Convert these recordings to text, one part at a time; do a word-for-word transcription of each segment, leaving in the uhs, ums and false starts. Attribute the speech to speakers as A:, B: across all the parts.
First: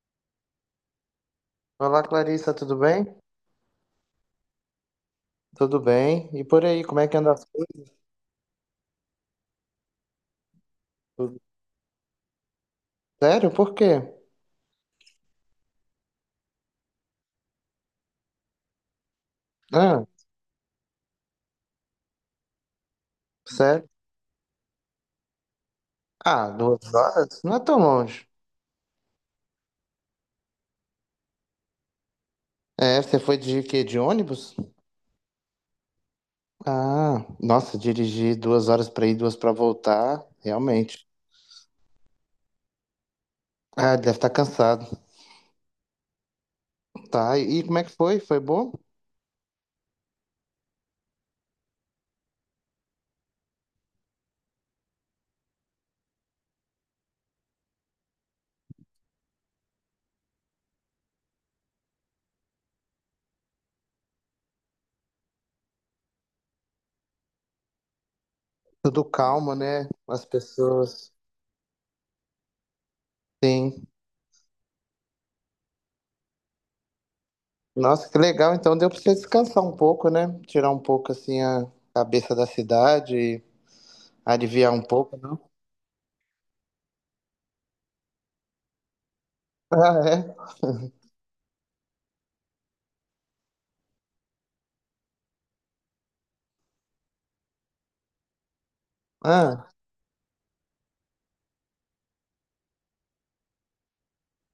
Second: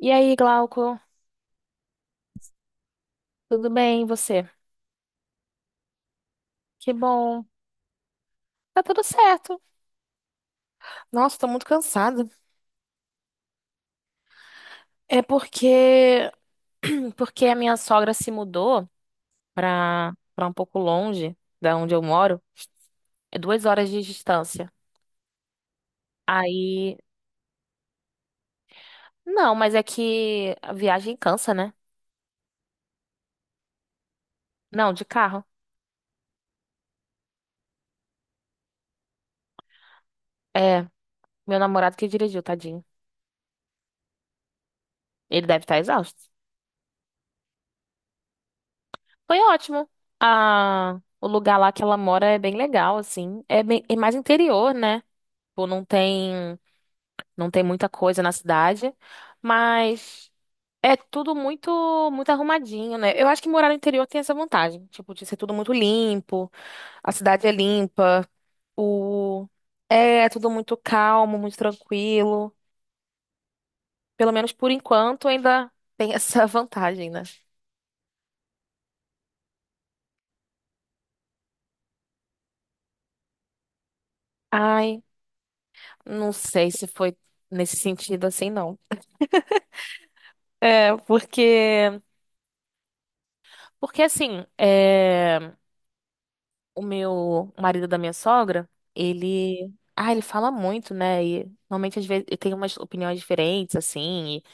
A: E aí, Glauco?
B: Olá, Clarissa, tudo bem?
A: Tudo bem, e você?
B: Tudo bem. E por aí,
A: Que
B: como é que anda
A: bom.
B: as coisas?
A: Tá tudo certo. Nossa,
B: Tudo-
A: tô muito cansada.
B: Sério? Por quê?
A: É porque porque a minha sogra se mudou
B: Ah,
A: pra, pra um pouco longe da onde eu moro. É duas
B: sério?
A: horas de distância.
B: Ah, duas
A: Aí,
B: horas? Não é tão longe.
A: não, mas é que a viagem cansa, né?
B: É, você foi de quê? De ônibus?
A: Não, de carro.
B: Ah, nossa, dirigir duas horas pra ir, duas pra voltar,
A: É,
B: realmente.
A: meu namorado que dirigiu, tadinho.
B: Ah, deve estar cansado.
A: Ele deve estar exausto.
B: Tá, e e como é que foi? Foi bom?
A: Foi ótimo. Ah, o lugar lá que ela mora é bem legal, assim. É bem, é mais interior, né? Tipo, não tem. Não tem muita coisa na cidade, mas é tudo muito muito arrumadinho, né? Eu acho que morar no interior tem essa vantagem, tipo, de ser tudo muito limpo, a cidade é limpa,
B: Tudo
A: o
B: calmo, né? As
A: é tudo muito
B: pessoas.
A: calmo, muito tranquilo.
B: Sim.
A: Pelo menos por enquanto ainda tem essa vantagem, né?
B: Nossa, que legal. Então deu pra você descansar um pouco, né? Tirar um pouco, assim, a cabeça da cidade e aliviar um
A: Ai,
B: pouco.
A: não sei se foi nesse sentido assim, não.
B: Ah, é?
A: É, porque porque assim, é o meu marido da minha sogra,
B: Ah,
A: ele. Ah, ele fala muito, né? E normalmente às vezes ele tem umas opiniões diferentes, assim, e-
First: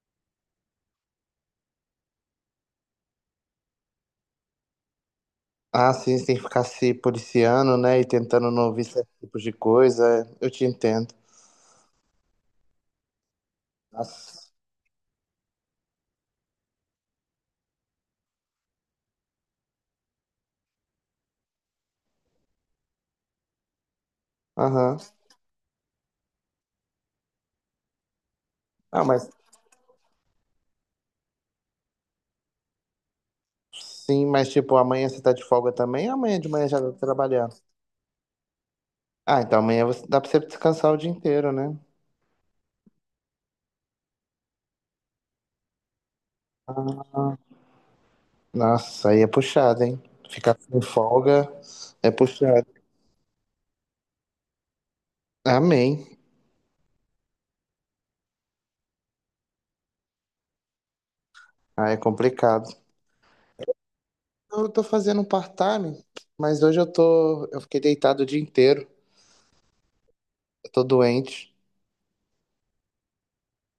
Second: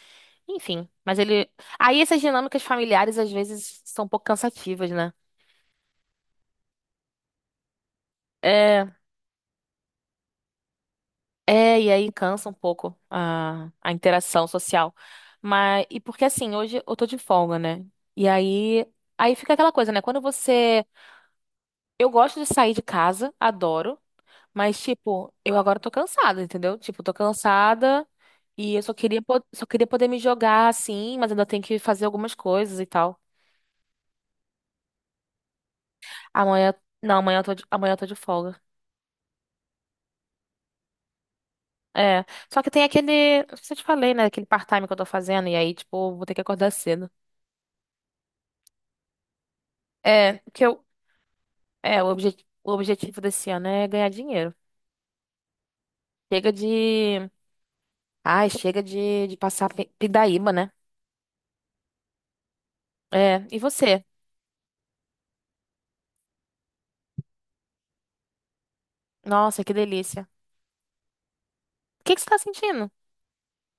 A: enfim. Mas ele. Aí essas dinâmicas familiares às vezes são um pouco cansativas, né?
B: ah, sim, você tem que ficar se policiando, né? E tentando não ouvir
A: É,
B: certos tipos de coisa. Eu te entendo.
A: é, e aí cansa um pouco a, a interação
B: Nossa.
A: social. Mas, e porque assim, hoje eu tô de folga, né? E aí, aí fica aquela coisa, né? Quando você. Eu gosto de sair de casa, adoro. Mas,
B: Aham.
A: tipo, eu agora tô cansada, entendeu? Tipo, tô cansada e eu só
B: Ah,
A: queria,
B: mas
A: po- só queria poder me jogar assim, mas ainda tenho que fazer algumas coisas e tal.
B: sim, mas tipo, amanhã você tá de folga também? Amanhã de manhã
A: Amanhã.
B: já tá
A: Não, amanhã eu tô
B: trabalhando.
A: de, amanhã eu tô de folga.
B: Ah, então amanhã você, dá pra você descansar o dia inteiro, né?
A: É. Só que tem aquele. Não sei se eu te falei, né? Aquele part-time que eu tô fazendo. E aí, tipo, eu vou ter que acordar cedo.
B: Nossa, aí é puxado, hein?
A: É,
B: Ficar
A: porque
B: sem
A: eu.
B: folga
A: É, o,
B: é
A: obje,
B: puxado.
A: o objetivo desse ano é ganhar dinheiro.
B: Amém.
A: Chega de. Ai, chega de, de passar pe- pindaíba, né?
B: Ah, é complicado.
A: É. E você?
B: Eu tô fazendo um part-time, mas hoje eu tô. Eu fiquei deitado o dia inteiro.
A: Nossa, que delícia.
B: Eu tô doente.
A: O que que você tá sentindo?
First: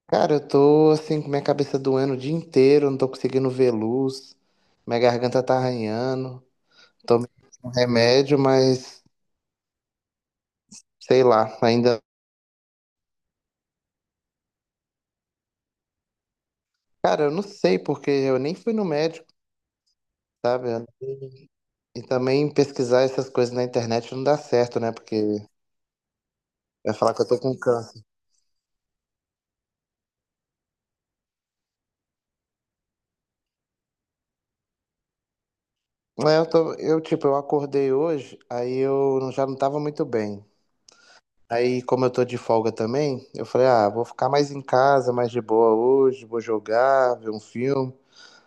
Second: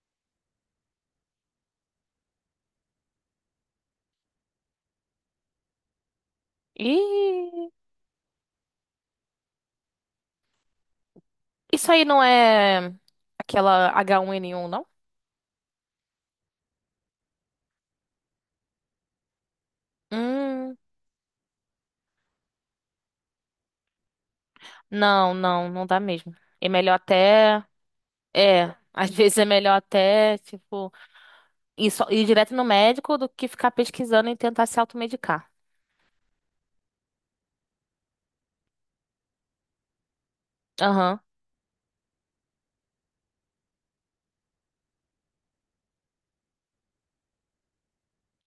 B: Cara, eu tô assim com minha cabeça doendo o dia inteiro, não tô conseguindo ver luz, minha garganta tá arranhando, tomei um
A: Ih.
B: remédio, mas sei lá,
A: Isso
B: ainda.
A: aí não é aquela agá um ene um, não?
B: Cara, eu não sei porque eu nem fui no médico,
A: Hum,
B: sabe? E também pesquisar essas coisas na internet não dá certo, né?
A: não,
B: Porque
A: não, não dá mesmo. É
B: vai
A: melhor
B: falar que eu tô com
A: até.
B: câncer.
A: É, às vezes é melhor até, tipo, ir, só- ir direto no médico do que ficar pesquisando e tentar se automedicar.
B: É, eu tô, eu tipo, eu acordei hoje, aí eu não- já não tava muito bem.
A: Aham.
B: Aí, como eu tô de folga também, eu falei, ah, vou ficar mais em casa, mais de boa hoje, vou jogar, ver um filme.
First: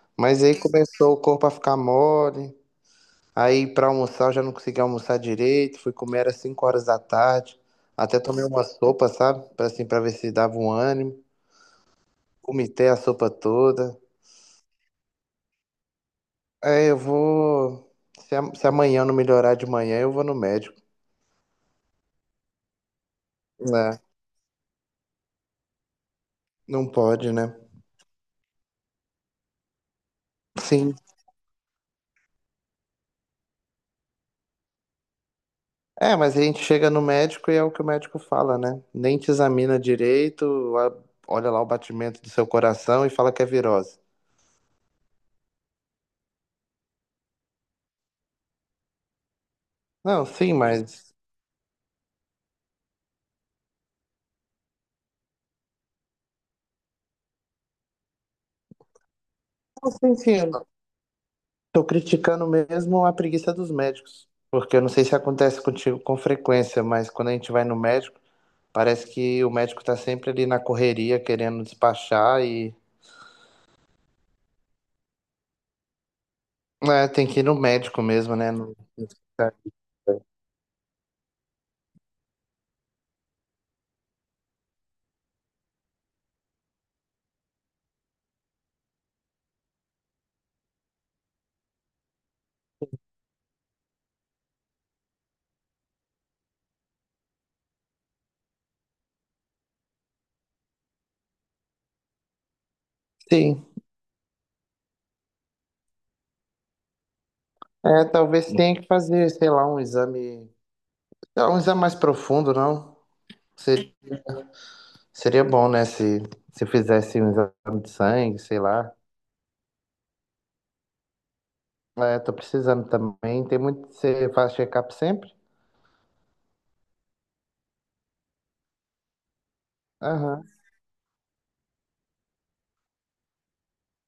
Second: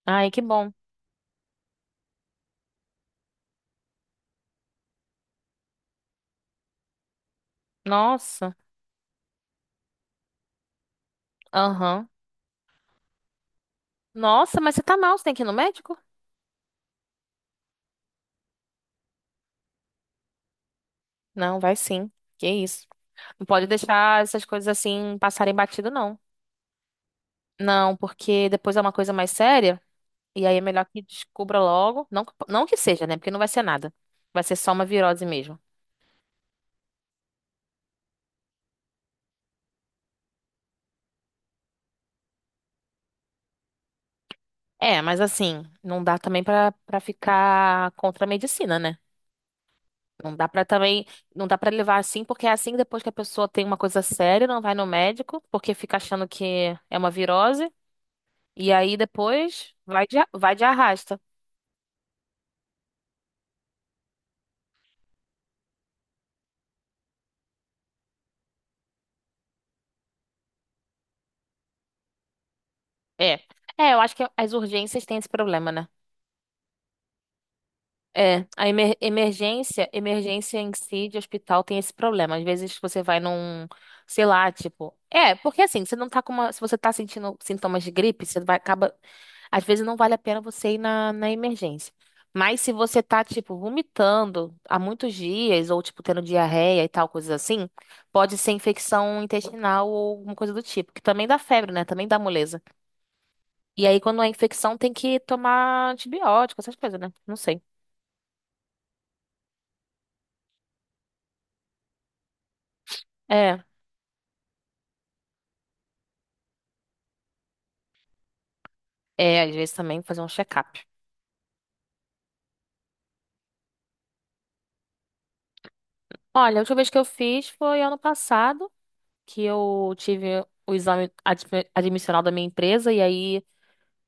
A: Ai, que
B: Mas aí
A: bom.
B: começou o corpo a ficar mole. Aí pra almoçar eu já não conseguia almoçar direito. Fui comer às cinco horas da tarde. Até tomei
A: Nossa.
B: uma sopa, sabe? Pra, assim, pra ver se dava um ânimo.
A: Aham.
B: Vomitei a sopa toda.
A: Nossa, mas você tá mal, você tem que ir no médico?
B: Aí eu vou. Se, a- se amanhã não melhorar de manhã, eu vou no médico.
A: Não, vai sim. Que isso. Não pode
B: Né?
A: deixar essas coisas assim passarem batido, não.
B: Não pode, né?
A: Não, porque depois é uma coisa mais séria. E aí é melhor
B: Sim.
A: que descubra logo. Não, que- não que seja, né? Porque não vai ser nada. Vai ser só uma virose mesmo.
B: É, mas a gente chega no médico e é o que o médico fala, né? Nem te examina direito, a- olha lá o batimento do seu coração e fala que é virose.
A: É, mas assim, não dá também pra, pra ficar contra a medicina, né?
B: Não,
A: Não dá
B: sim,
A: pra também,
B: mas.
A: não dá pra levar assim, porque é assim que depois que a pessoa tem uma coisa séria, não vai no médico, porque fica achando que é uma virose, e aí depois
B: Não,
A: vai
B: sim,
A: de, a-
B: sim.
A: vai de arrasta.
B: Tô criticando mesmo a preguiça dos médicos, porque eu não sei se acontece contigo com frequência, mas quando a gente vai no médico, parece que o médico tá sempre ali na correria, querendo despachar e
A: É. É, eu acho que as urgências têm esse problema, né?
B: é, tem que ir no médico mesmo,
A: É,
B: né?
A: a
B: No-
A: emer- emergência, emergência em si de hospital tem esse problema. Às vezes você vai num, sei lá, tipo, é, porque assim, você não tá com uma, se você tá sentindo sintomas de gripe, você vai acaba, às vezes não vale a pena você ir na, na, emergência. Mas se você tá, tipo, vomitando há muitos dias ou tipo tendo diarreia e tal, coisas assim, pode ser infecção intestinal ou alguma coisa do tipo, que também dá febre, né? Também dá moleza.
B: Sim,
A: E aí quando é infecção tem que tomar antibiótico, essas coisas, né? Não sei.
B: é, talvez tenha que fazer, sei lá, um exame, sei lá, um exame mais profundo, não?
A: É.
B: Se- Seria bom, né, se, se, fizesse um exame de sangue, sei lá.
A: É, às vezes também fazer um check-up.
B: É, tô precisando também, tem muito, você faz check-up sempre?
A: Olha, a última vez que eu fiz foi ano passado, que eu
B: Aham.
A: tive o exame admi- admissional da minha empresa, e aí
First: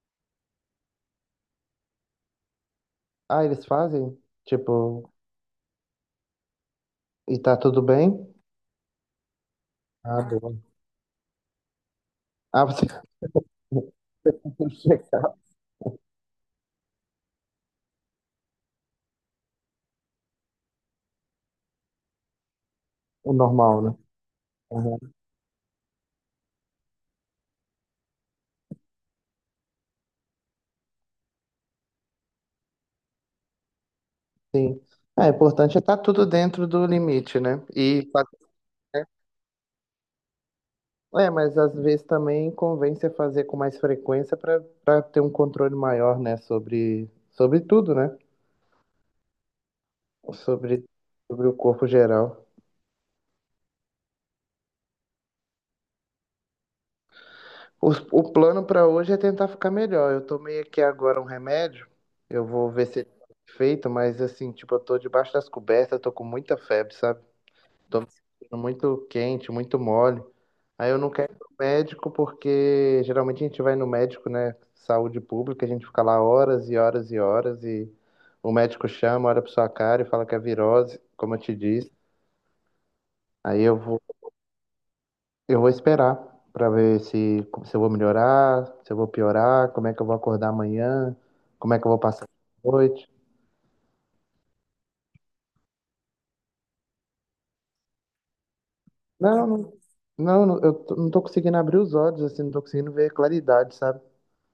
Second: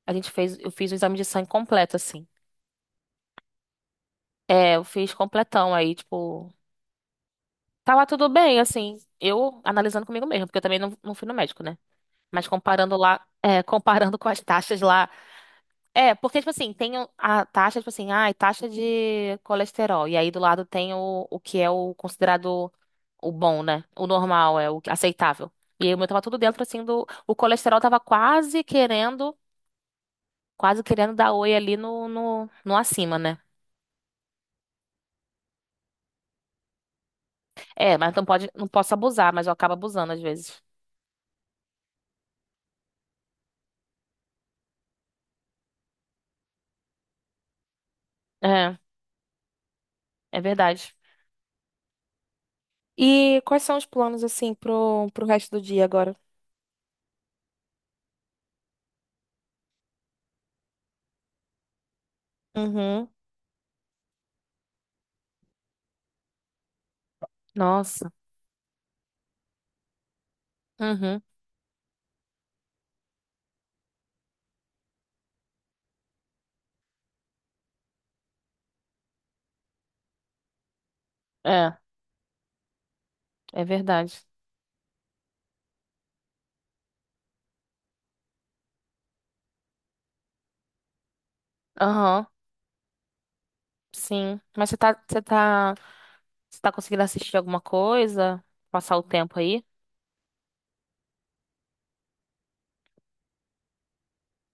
A: a gente fez, eu fiz o exame de sangue completo, assim.
B: Ah, eles fazem?
A: É, eu fiz
B: Tipo,
A: completão, aí, tipo,
B: e tá tudo
A: tava
B: bem?
A: tudo bem, assim, eu analisando
B: Ah,
A: comigo mesmo
B: boa.
A: porque eu também não, não fui no médico, né? Mas
B: Ah, você
A: comparando lá, é, comparando com as
B: tem
A: taxas lá.
B: checar
A: É, porque, tipo assim, tem o- a taxa, tipo assim, ah, taxa de colesterol. E aí do lado tem o, o que é o considerado o
B: o
A: bom,
B: normal,
A: né?
B: né?
A: O normal, é o
B: Uhum.
A: aceitável. E aí o meu tava tudo dentro, assim, do. O colesterol tava quase querendo, quase querendo dar oi ali no, no, no acima, né?
B: Sim. É, o importante é estar tudo dentro do limite, né?
A: É,
B: E
A: mas não
B: fazer,
A: pode, não posso
B: né?
A: abusar, mas eu acabo abusando às vezes.
B: É, mas às vezes também convém você fazer com mais frequência para para ter um controle maior, né? Sobre, sobre tudo, né?
A: É, é
B: Sobre,
A: verdade.
B: sobre o corpo geral.
A: E quais são os planos, assim, pro, pro resto do dia agora?
B: O, o plano para hoje é tentar ficar melhor. Eu tomei aqui agora um remédio. Eu vou ver se ele
A: Uhum.
B: tá feito, mas assim, tipo, eu tô debaixo das cobertas, tô com muita febre, sabe? Tô me
A: Nossa.
B: sentindo muito quente, muito mole. Aí eu não
A: Uhum.
B: quero ir no médico porque geralmente a gente vai no médico, né? Saúde pública, a gente fica lá horas e horas e horas e o médico chama, olha pra sua cara e fala que é virose, como eu te
A: É,
B: disse. Aí
A: é
B: eu vou,
A: verdade.
B: eu vou esperar pra ver se, se eu vou melhorar, se eu vou piorar, como é que eu vou acordar amanhã, como é que eu vou passar
A: Aham.
B: a noite.
A: Sim. Mas você tá, você tá, você tá conseguindo assistir alguma coisa? Passar o tempo
B: Não,
A: aí?
B: não, não, não, eu tô- não tô conseguindo abrir os olhos, assim, não tô conseguindo ver claridade, sabe?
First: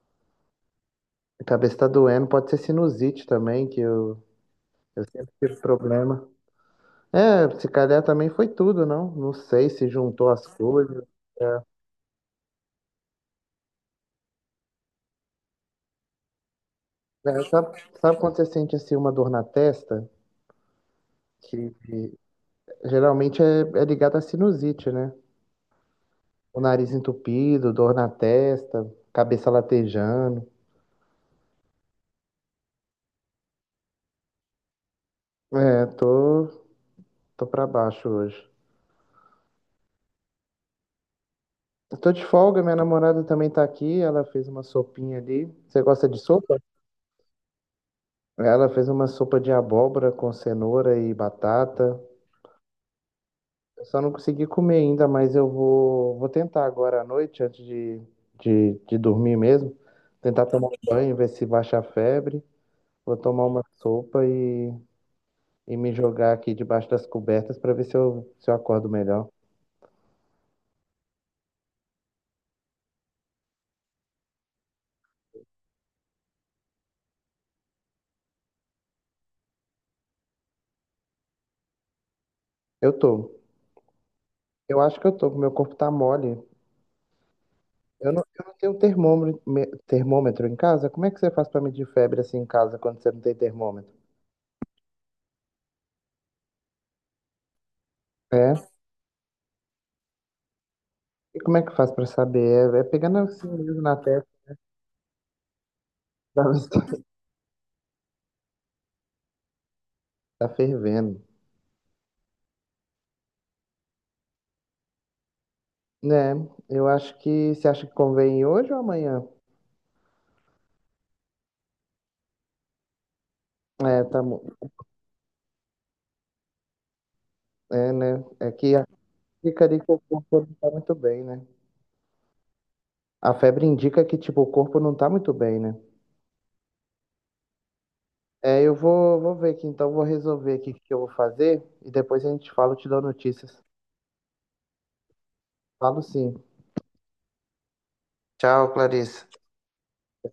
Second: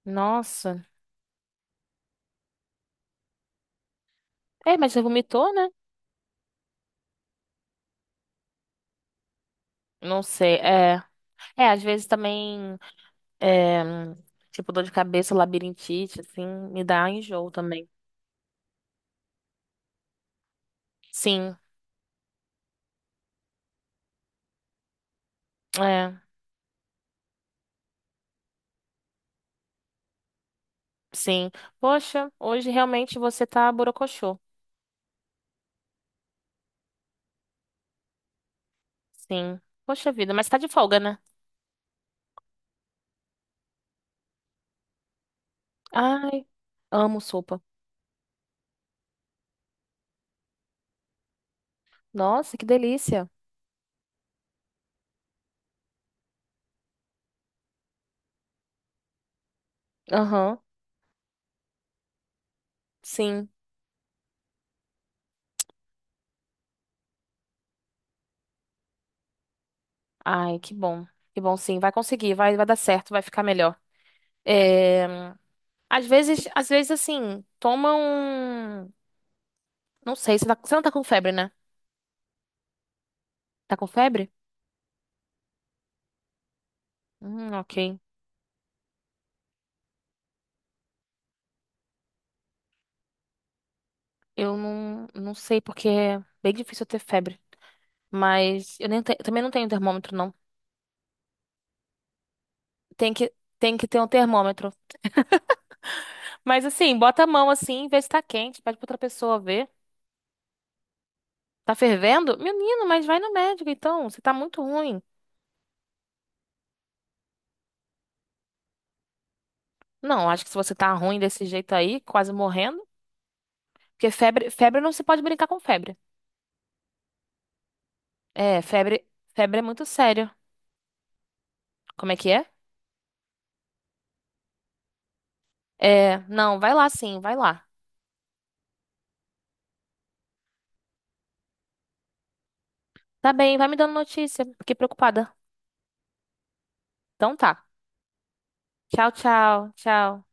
A: Nossa.
B: A cabeça tá doendo, pode ser sinusite também, que eu,
A: É, mas você
B: eu sempre
A: vomitou,
B: tive
A: né?
B: problema. É, se calhar também foi tudo, não? Não sei se
A: Não
B: juntou as
A: sei. É,
B: coisas. É.
A: é às vezes também, é, tipo, dor de cabeça, labirintite, assim, me dá
B: É,
A: enjoo
B: sabe,
A: também.
B: sabe quando você sente assim uma dor na testa?
A: Sim,
B: Que, que geralmente é, é ligada à sinusite, né?
A: é,
B: O nariz entupido, dor na testa, cabeça latejando.
A: sim. Poxa, hoje realmente você tá borocochô.
B: É, tô, tô pra baixo hoje.
A: Sim. Poxa vida, mas tá de folga, né?
B: Eu tô de folga, minha namorada também tá aqui, ela fez uma sopinha ali. Você gosta de
A: Ai,
B: sopa?
A: amo sopa.
B: Ela fez uma sopa de abóbora com cenoura e batata.
A: Nossa, que delícia.
B: Eu só não consegui comer ainda, mas eu vou, vou tentar agora à noite, antes de, de, de dormir mesmo. Tentar
A: Aham,
B: tomar um banho, ver se baixa a febre. Vou tomar
A: sim.
B: uma sopa e, e me jogar aqui debaixo das cobertas para ver se eu, se eu acordo melhor.
A: Ai, que bom. Que bom, sim. Vai conseguir, vai, vai dar certo, vai ficar melhor. É, às vezes, às vezes, assim, toma um. Não sei, você, tá- você não tá com febre, né?
B: Eu tô.
A: Tá com febre?
B: Eu acho que eu tô, meu corpo tá mole.
A: Hum, ok.
B: Eu não, eu não tenho termômetro, me- termômetro em casa. Como é que você faz para medir febre assim em casa quando você não tem termômetro?
A: Eu não, não sei, porque é bem difícil eu ter febre.
B: É.
A: Mas eu nem te- também não tenho termômetro, não.
B: E como é que faz pra saber? É, é
A: Tem
B: pegando
A: que,
B: assim
A: tem
B: mesmo
A: que
B: na
A: ter um
B: testa
A: termômetro.
B: pra ver
A: Mas,
B: se tá
A: assim, bota a mão assim, vê se tá quente, pede pra outra pessoa ver.
B: tá fervendo.
A: Tá fervendo? Menino, mas vai no médico, então. Você tá muito ruim.
B: Né? Eu acho que você acha que convém hoje ou amanhã?
A: Não, acho que se você tá ruim desse jeito aí, quase morrendo,
B: É,
A: porque
B: tá,
A: febre,
B: mu-
A: febre não se pode brincar com febre.
B: é, né? É
A: É,
B: que a-
A: febre, febre é
B: fica ali
A: muito
B: que o corpo
A: sério.
B: não tá muito bem, né?
A: Como é que é?
B: A febre indica que, tipo, o corpo não tá muito bem, né?
A: É, não, vai lá sim, vai lá.
B: É, eu vou, vou ver aqui, então vou resolver aqui o que eu vou fazer e depois a gente fala, eu te dou
A: Tá bem,
B: notícias.
A: vai me dando notícia. Fiquei preocupada.
B: Falo sim.
A: Então tá.
B: Tchau,
A: Tchau,
B: Clarice.
A: tchau, tchau.